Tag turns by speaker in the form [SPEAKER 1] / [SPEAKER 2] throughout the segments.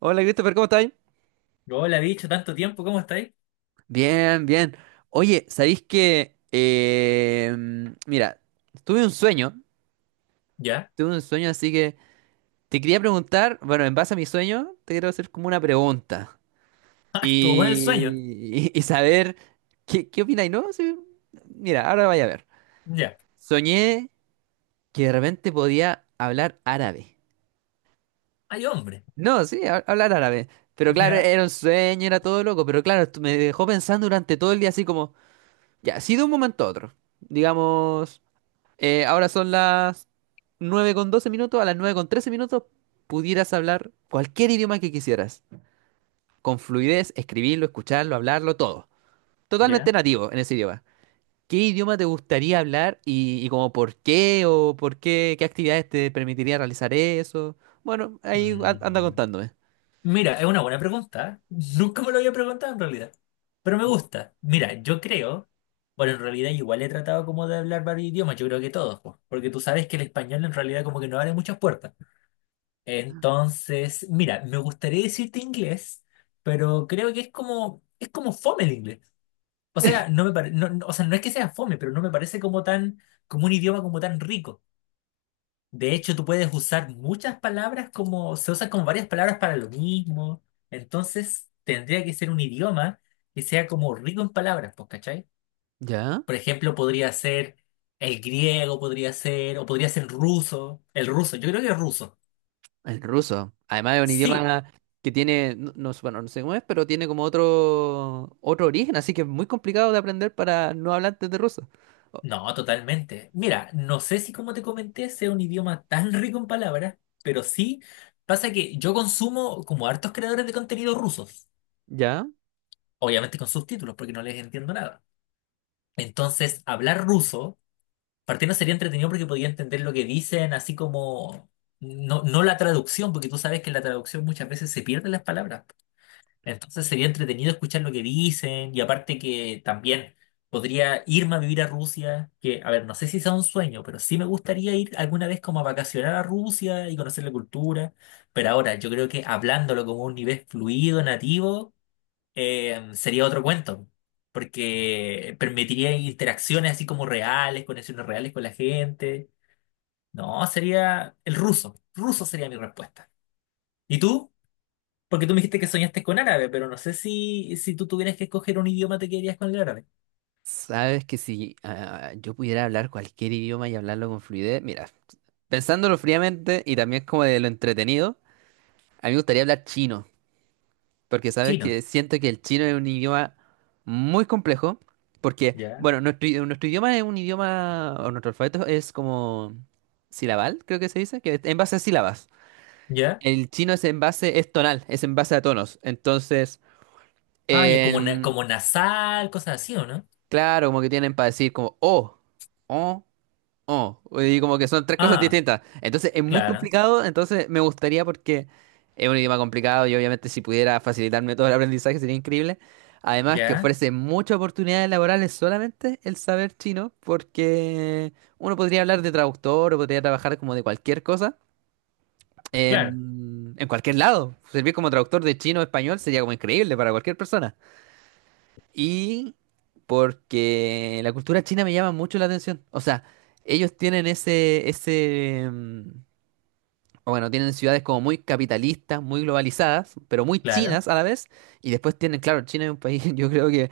[SPEAKER 1] Hola Christopher, ¿cómo estáis?
[SPEAKER 2] Hola, bicho, tanto tiempo, ¿cómo estáis?
[SPEAKER 1] Bien, bien. Oye, ¿sabéis que... mira, tuve un sueño,
[SPEAKER 2] Ya.
[SPEAKER 1] tuve un sueño, así que te quería preguntar, bueno, en base a mi sueño, te quiero hacer como una pregunta
[SPEAKER 2] Ah, estuvo bueno el sueño.
[SPEAKER 1] y saber qué opináis, ¿no? Sí, mira, ahora vaya a ver.
[SPEAKER 2] Ya.
[SPEAKER 1] Soñé que de repente podía hablar árabe.
[SPEAKER 2] Ay, hombre.
[SPEAKER 1] No, sí, hablar árabe. Pero claro,
[SPEAKER 2] Ya.
[SPEAKER 1] era un sueño, era todo loco, pero claro, esto me dejó pensando durante todo el día así como... Ya, sí de un momento a otro. Digamos, ahora son las 9:12 minutos, a las 9:13 minutos pudieras hablar cualquier idioma que quisieras. Con fluidez, escribirlo, escucharlo, hablarlo, todo. Totalmente
[SPEAKER 2] Ya.
[SPEAKER 1] nativo en ese idioma. ¿Qué idioma te gustaría hablar y como por qué o por qué, qué actividades te permitiría realizar eso? Bueno, ahí anda
[SPEAKER 2] Mm,
[SPEAKER 1] contándome.
[SPEAKER 2] Mira, es una buena pregunta. Nunca me lo había preguntado en realidad. Pero me gusta. Mira, yo creo. Bueno, en realidad igual he tratado como de hablar varios idiomas, yo creo que todos, po, porque tú sabes que el español en realidad como que no abre muchas puertas. Entonces, mira, me gustaría decirte inglés, pero creo que es como fome el inglés. O sea, o sea, no es que sea fome, pero no me parece como tan, como un idioma como tan rico. De hecho, tú puedes usar muchas palabras como, se usan como varias palabras para lo mismo. Entonces, tendría que ser un idioma que sea como rico en palabras, pues, ¿cachai?
[SPEAKER 1] ¿Ya?
[SPEAKER 2] Por ejemplo, podría ser el griego, podría ser, o podría ser ruso. El ruso, yo creo que es ruso.
[SPEAKER 1] El ruso. Además es un
[SPEAKER 2] Sí,
[SPEAKER 1] idioma que tiene, bueno, no sé cómo es, pero tiene como otro, otro origen, así que es muy complicado de aprender para no hablantes de ruso.
[SPEAKER 2] no, totalmente. Mira, no sé si como te comenté sea un idioma tan rico en palabras, pero sí pasa que yo consumo como hartos creadores de contenido rusos,
[SPEAKER 1] ¿Ya?
[SPEAKER 2] obviamente con subtítulos porque no les entiendo nada. Entonces, hablar ruso, partiendo sería entretenido porque podía entender lo que dicen, así como no, no la traducción, porque tú sabes que en la traducción muchas veces se pierden las palabras. Entonces sería entretenido escuchar lo que dicen y aparte que también podría irme a vivir a Rusia, que, a ver, no sé si sea un sueño, pero sí me gustaría ir alguna vez como a vacacionar a Rusia y conocer la cultura, pero ahora yo creo que hablándolo como un nivel fluido, nativo, sería otro cuento, porque permitiría interacciones así como reales, conexiones reales con la gente. No, sería el ruso, ruso sería mi respuesta. ¿Y tú? Porque tú me dijiste que soñaste con árabe, pero no sé si, si tú tuvieras que escoger un idioma, te quedarías con el árabe.
[SPEAKER 1] Sabes que si yo pudiera hablar cualquier idioma y hablarlo con fluidez, mira, pensándolo fríamente y también como de lo entretenido, a mí me gustaría hablar chino. Porque sabes
[SPEAKER 2] Chino.
[SPEAKER 1] que siento que el chino es un idioma muy complejo. Porque,
[SPEAKER 2] Ya.
[SPEAKER 1] bueno, nuestro idioma es un idioma, o nuestro alfabeto es como silabal, creo que se dice, que es en base a sílabas.
[SPEAKER 2] Ya.
[SPEAKER 1] El chino es en base, es tonal, es en base a tonos. Entonces,
[SPEAKER 2] Ah, ya como,
[SPEAKER 1] en-
[SPEAKER 2] como nasal, cosas así, ¿o no?
[SPEAKER 1] claro, como que tienen para decir como o. Oh, y como que son tres cosas
[SPEAKER 2] Ah,
[SPEAKER 1] distintas. Entonces es muy
[SPEAKER 2] claro.
[SPEAKER 1] complicado, entonces me gustaría porque es un idioma complicado y obviamente si pudiera facilitarme todo el aprendizaje sería increíble. Además que
[SPEAKER 2] Ya.
[SPEAKER 1] ofrece muchas oportunidades laborales solamente el saber chino, porque uno podría hablar de traductor o podría trabajar como de cualquier cosa
[SPEAKER 2] Claro.
[SPEAKER 1] en cualquier lado. Servir como traductor de chino a español sería como increíble para cualquier persona. Y porque la cultura china me llama mucho la atención. O sea, ellos tienen ese, o bueno, tienen ciudades como muy capitalistas, muy globalizadas, pero muy
[SPEAKER 2] Claro.
[SPEAKER 1] chinas a la vez. Y después tienen, claro, China es un país, yo creo que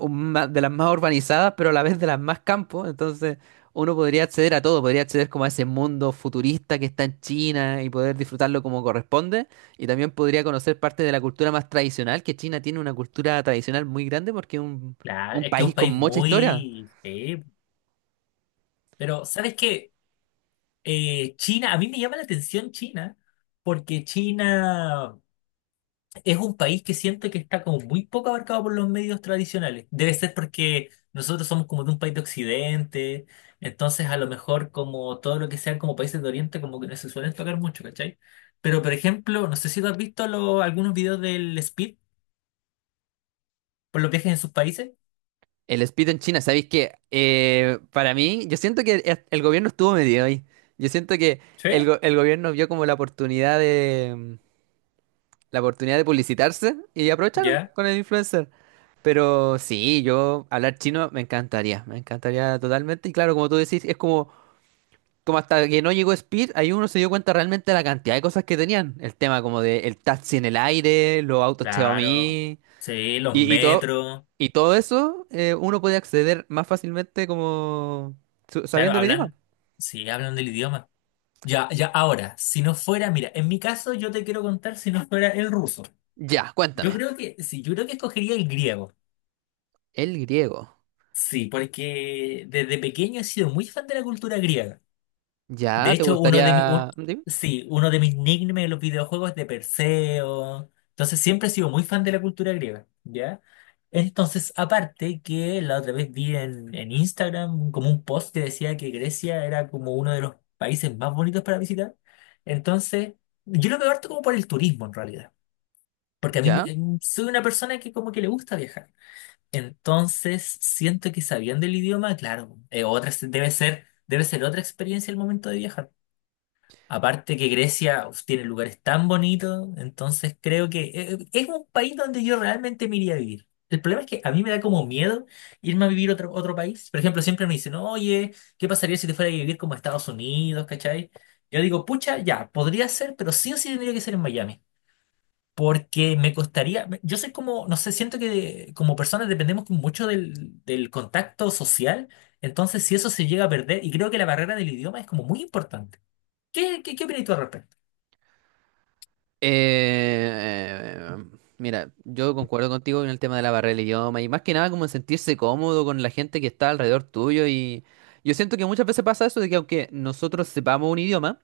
[SPEAKER 1] de las más urbanizadas, pero a la vez de las más campos. Entonces, uno podría acceder a todo, podría acceder como a ese mundo futurista que está en China y poder disfrutarlo como corresponde. Y también podría conocer parte de la cultura más tradicional, que China tiene una cultura tradicional muy grande porque es
[SPEAKER 2] Claro.
[SPEAKER 1] un
[SPEAKER 2] Es que es
[SPEAKER 1] país
[SPEAKER 2] un
[SPEAKER 1] con
[SPEAKER 2] país
[SPEAKER 1] mucha historia.
[SPEAKER 2] muy... sí. Pero, ¿sabes qué? China, a mí me llama la atención China, porque China... Es un país que siento que está como muy poco abarcado por los medios tradicionales. Debe ser porque nosotros somos como de un país de Occidente, entonces a lo mejor como todo lo que sean como países de Oriente como que no se suelen tocar mucho, ¿cachai? Pero por ejemplo, no sé si tú has visto algunos videos del Speed por los viajes en sus países.
[SPEAKER 1] El speed en China, ¿sabéis que para mí, yo siento que el gobierno estuvo medio ahí. Yo siento que
[SPEAKER 2] Sí,
[SPEAKER 1] el gobierno vio como la oportunidad de publicitarse y aprovecharon
[SPEAKER 2] ya.
[SPEAKER 1] con el influencer. Pero sí, yo hablar chino me encantaría totalmente. Y claro, como tú decís, es como, como hasta que no llegó Speed, ahí uno se dio cuenta realmente de la cantidad de cosas que tenían. El tema como de el taxi en el aire, los autos
[SPEAKER 2] Claro.
[SPEAKER 1] Xiaomi.
[SPEAKER 2] Sí, los
[SPEAKER 1] Y, y todo,
[SPEAKER 2] metros.
[SPEAKER 1] y todo eso uno puede acceder más fácilmente como
[SPEAKER 2] Claro,
[SPEAKER 1] sabiendo el idioma.
[SPEAKER 2] hablan. Sí, hablan del idioma. Ya, ya, ahora, si no fuera, mira, en mi caso yo te quiero contar si no fuera el ruso.
[SPEAKER 1] Ya,
[SPEAKER 2] Yo
[SPEAKER 1] cuéntame.
[SPEAKER 2] creo que, sí, yo creo que escogería el griego.
[SPEAKER 1] El griego.
[SPEAKER 2] Sí, porque desde pequeño he sido muy fan de la cultura griega. De
[SPEAKER 1] Ya, ¿te
[SPEAKER 2] hecho,
[SPEAKER 1] gustaría? Dime.
[SPEAKER 2] sí, uno de mis nicknames en los videojuegos es de Perseo. Entonces siempre he sido muy fan de la cultura griega, ¿ya? Entonces, aparte que la otra vez vi en Instagram como un post que decía que Grecia era como uno de los países más bonitos para visitar. Entonces, yo lo veo harto como por el turismo en realidad. Porque a mí me-
[SPEAKER 1] Ya.
[SPEAKER 2] Soy una persona que como que le gusta viajar. Entonces, siento que sabiendo el idioma, claro, otra, debe ser otra experiencia el momento de viajar. Aparte que Grecia uf, tiene lugares tan bonitos, entonces creo que es un país donde yo realmente me iría a vivir. El problema es que a mí me da como miedo irme a vivir a otro país. Por ejemplo, siempre me dicen, oye, ¿qué pasaría si te fuera a vivir como a Estados Unidos, ¿cachai? Yo digo, pucha, ya, podría ser, pero sí o sí tendría que ser en Miami. Porque me costaría, yo soy como, no sé, siento que como personas dependemos como mucho del contacto social, entonces si eso se llega a perder, y creo que la barrera del idioma es como muy importante. ¿ qué opinas tú al respecto?
[SPEAKER 1] Eh, mira, yo concuerdo contigo en el tema de la barrera del idioma y más que nada como en sentirse cómodo con la gente que está alrededor tuyo y yo siento que muchas veces pasa eso de que aunque nosotros sepamos un idioma,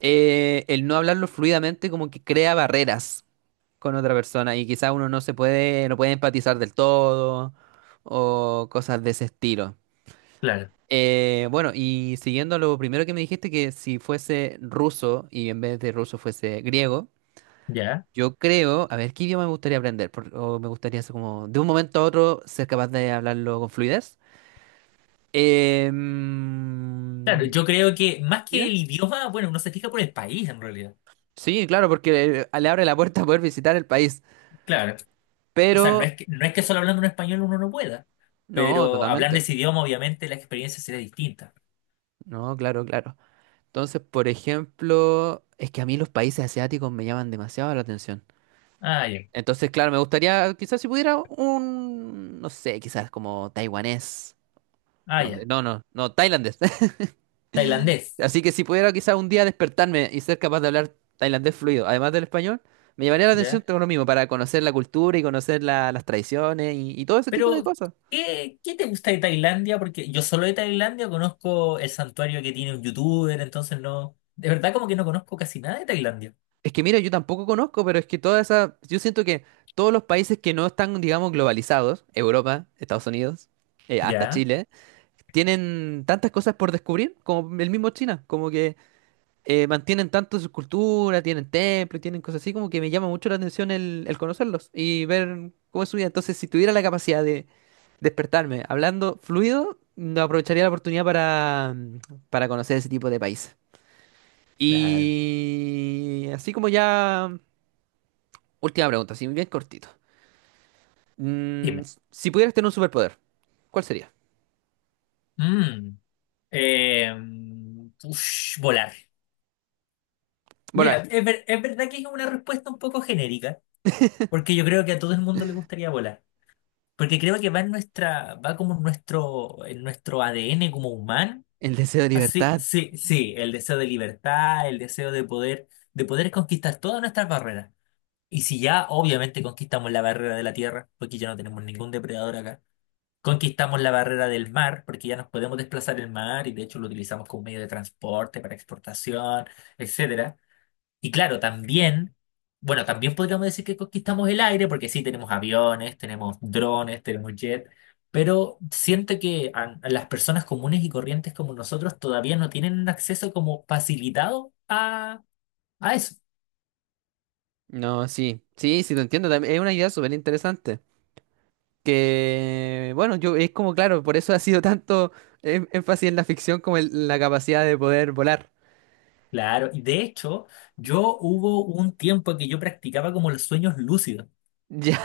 [SPEAKER 1] el no hablarlo fluidamente como que crea barreras con otra persona y quizá uno no se puede, no puede empatizar del todo o cosas de ese estilo.
[SPEAKER 2] Claro,
[SPEAKER 1] Bueno, y siguiendo lo primero que me dijiste, que si fuese ruso y en vez de ruso fuese griego,
[SPEAKER 2] ya.
[SPEAKER 1] yo creo, a ver, ¿qué idioma me gustaría aprender? O me gustaría ser como, de un momento a otro, ser capaz de hablarlo con fluidez. Eh,
[SPEAKER 2] Claro,
[SPEAKER 1] mm,
[SPEAKER 2] yo creo que más que
[SPEAKER 1] dime.
[SPEAKER 2] el idioma, bueno, uno se fija por el país en realidad.
[SPEAKER 1] Sí, claro, porque le abre la puerta a poder visitar el país,
[SPEAKER 2] Claro. O sea,
[SPEAKER 1] pero
[SPEAKER 2] no es que solo hablando un español uno no pueda,
[SPEAKER 1] no,
[SPEAKER 2] pero hablando
[SPEAKER 1] totalmente.
[SPEAKER 2] ese idioma, obviamente la experiencia será distinta.
[SPEAKER 1] No, claro, claro. Entonces, por ejemplo, es que a mí los países asiáticos me llaman demasiado la atención.
[SPEAKER 2] Ah, ya.
[SPEAKER 1] Entonces, claro, me gustaría, quizás si pudiera un, no sé, quizás como taiwanés.
[SPEAKER 2] Ah,
[SPEAKER 1] No,
[SPEAKER 2] ya.
[SPEAKER 1] no, no, no, tailandés.
[SPEAKER 2] Tailandés.
[SPEAKER 1] Así que si pudiera quizás un día despertarme y ser capaz de hablar tailandés fluido, además del español, me llamaría la atención
[SPEAKER 2] Ya.
[SPEAKER 1] todo lo mismo, para conocer la cultura y conocer las tradiciones y todo ese tipo de
[SPEAKER 2] Pero,
[SPEAKER 1] cosas.
[SPEAKER 2] ¿qué te gusta de Tailandia? Porque yo solo de Tailandia conozco el santuario que tiene un youtuber, entonces no. De verdad, como que no conozco casi nada de Tailandia.
[SPEAKER 1] Es que mira, yo tampoco conozco, pero es que toda esa, yo siento que todos los países que no están, digamos, globalizados, Europa, Estados Unidos, hasta
[SPEAKER 2] Ya,
[SPEAKER 1] Chile, tienen tantas cosas por descubrir, como el mismo China, como que mantienen tanto su cultura, tienen templos, tienen cosas así, como que me llama mucho la atención el conocerlos y ver cómo es su vida. Entonces, si tuviera la capacidad de despertarme hablando fluido, no aprovecharía la oportunidad para conocer ese tipo de países.
[SPEAKER 2] claro.
[SPEAKER 1] Y así como ya... Última pregunta, sí, bien cortito.
[SPEAKER 2] Dime.
[SPEAKER 1] Si pudieras tener un superpoder, ¿cuál sería?
[SPEAKER 2] Mm, eh, ush, volar. Mira,
[SPEAKER 1] Volar.
[SPEAKER 2] es verdad que es una respuesta un poco genérica, porque yo creo que a todo el mundo le gustaría volar. Porque creo que va en va como en en nuestro ADN como humano.
[SPEAKER 1] El deseo de
[SPEAKER 2] Así,
[SPEAKER 1] libertad.
[SPEAKER 2] sí, sí, sí, el deseo de libertad, el deseo de poder conquistar todas nuestras barreras. Y si ya, obviamente, conquistamos la barrera de la tierra, porque ya no tenemos ningún depredador acá. Conquistamos la barrera del mar, porque ya nos podemos desplazar el mar y de hecho lo utilizamos como medio de transporte para exportación, etcétera. Y claro, también, bueno, también podríamos decir que conquistamos el aire, porque sí, tenemos aviones, tenemos drones, tenemos jet, pero siento que a las personas comunes y corrientes como nosotros todavía no tienen un acceso como facilitado a eso.
[SPEAKER 1] No, sí, sí, sí, te entiendo. Es una idea súper interesante. Que, bueno, yo es como, claro, por eso ha sido tanto énfasis en la ficción como en la capacidad de poder volar.
[SPEAKER 2] Claro, y de hecho, yo hubo un tiempo que yo practicaba como los sueños lúcidos.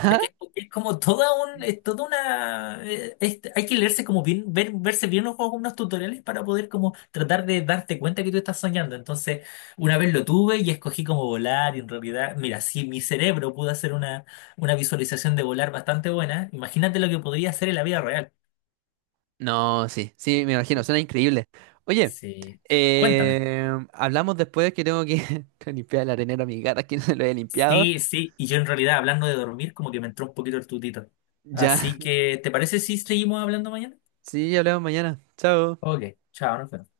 [SPEAKER 2] Ya que es como es toda una, hay que leerse como bien, verse bien los unos tutoriales para poder como tratar de darte cuenta que tú estás soñando. Entonces, una vez lo tuve y escogí como volar y en realidad, mira, si mi cerebro pudo hacer una visualización de volar bastante buena, imagínate lo que podría hacer en la vida real.
[SPEAKER 1] No, sí, sí, me imagino, suena increíble. Oye,
[SPEAKER 2] Sí, cuéntame.
[SPEAKER 1] hablamos después que tengo que limpiar el arenero a mi gata, que no se lo he limpiado.
[SPEAKER 2] Sí, sí, y yo en realidad hablando de dormir como que me entró un poquito el tutito.
[SPEAKER 1] Ya,
[SPEAKER 2] Así que, ¿te parece si seguimos hablando mañana?
[SPEAKER 1] sí, hablamos mañana. Chao.
[SPEAKER 2] Ok, chao, nos vemos.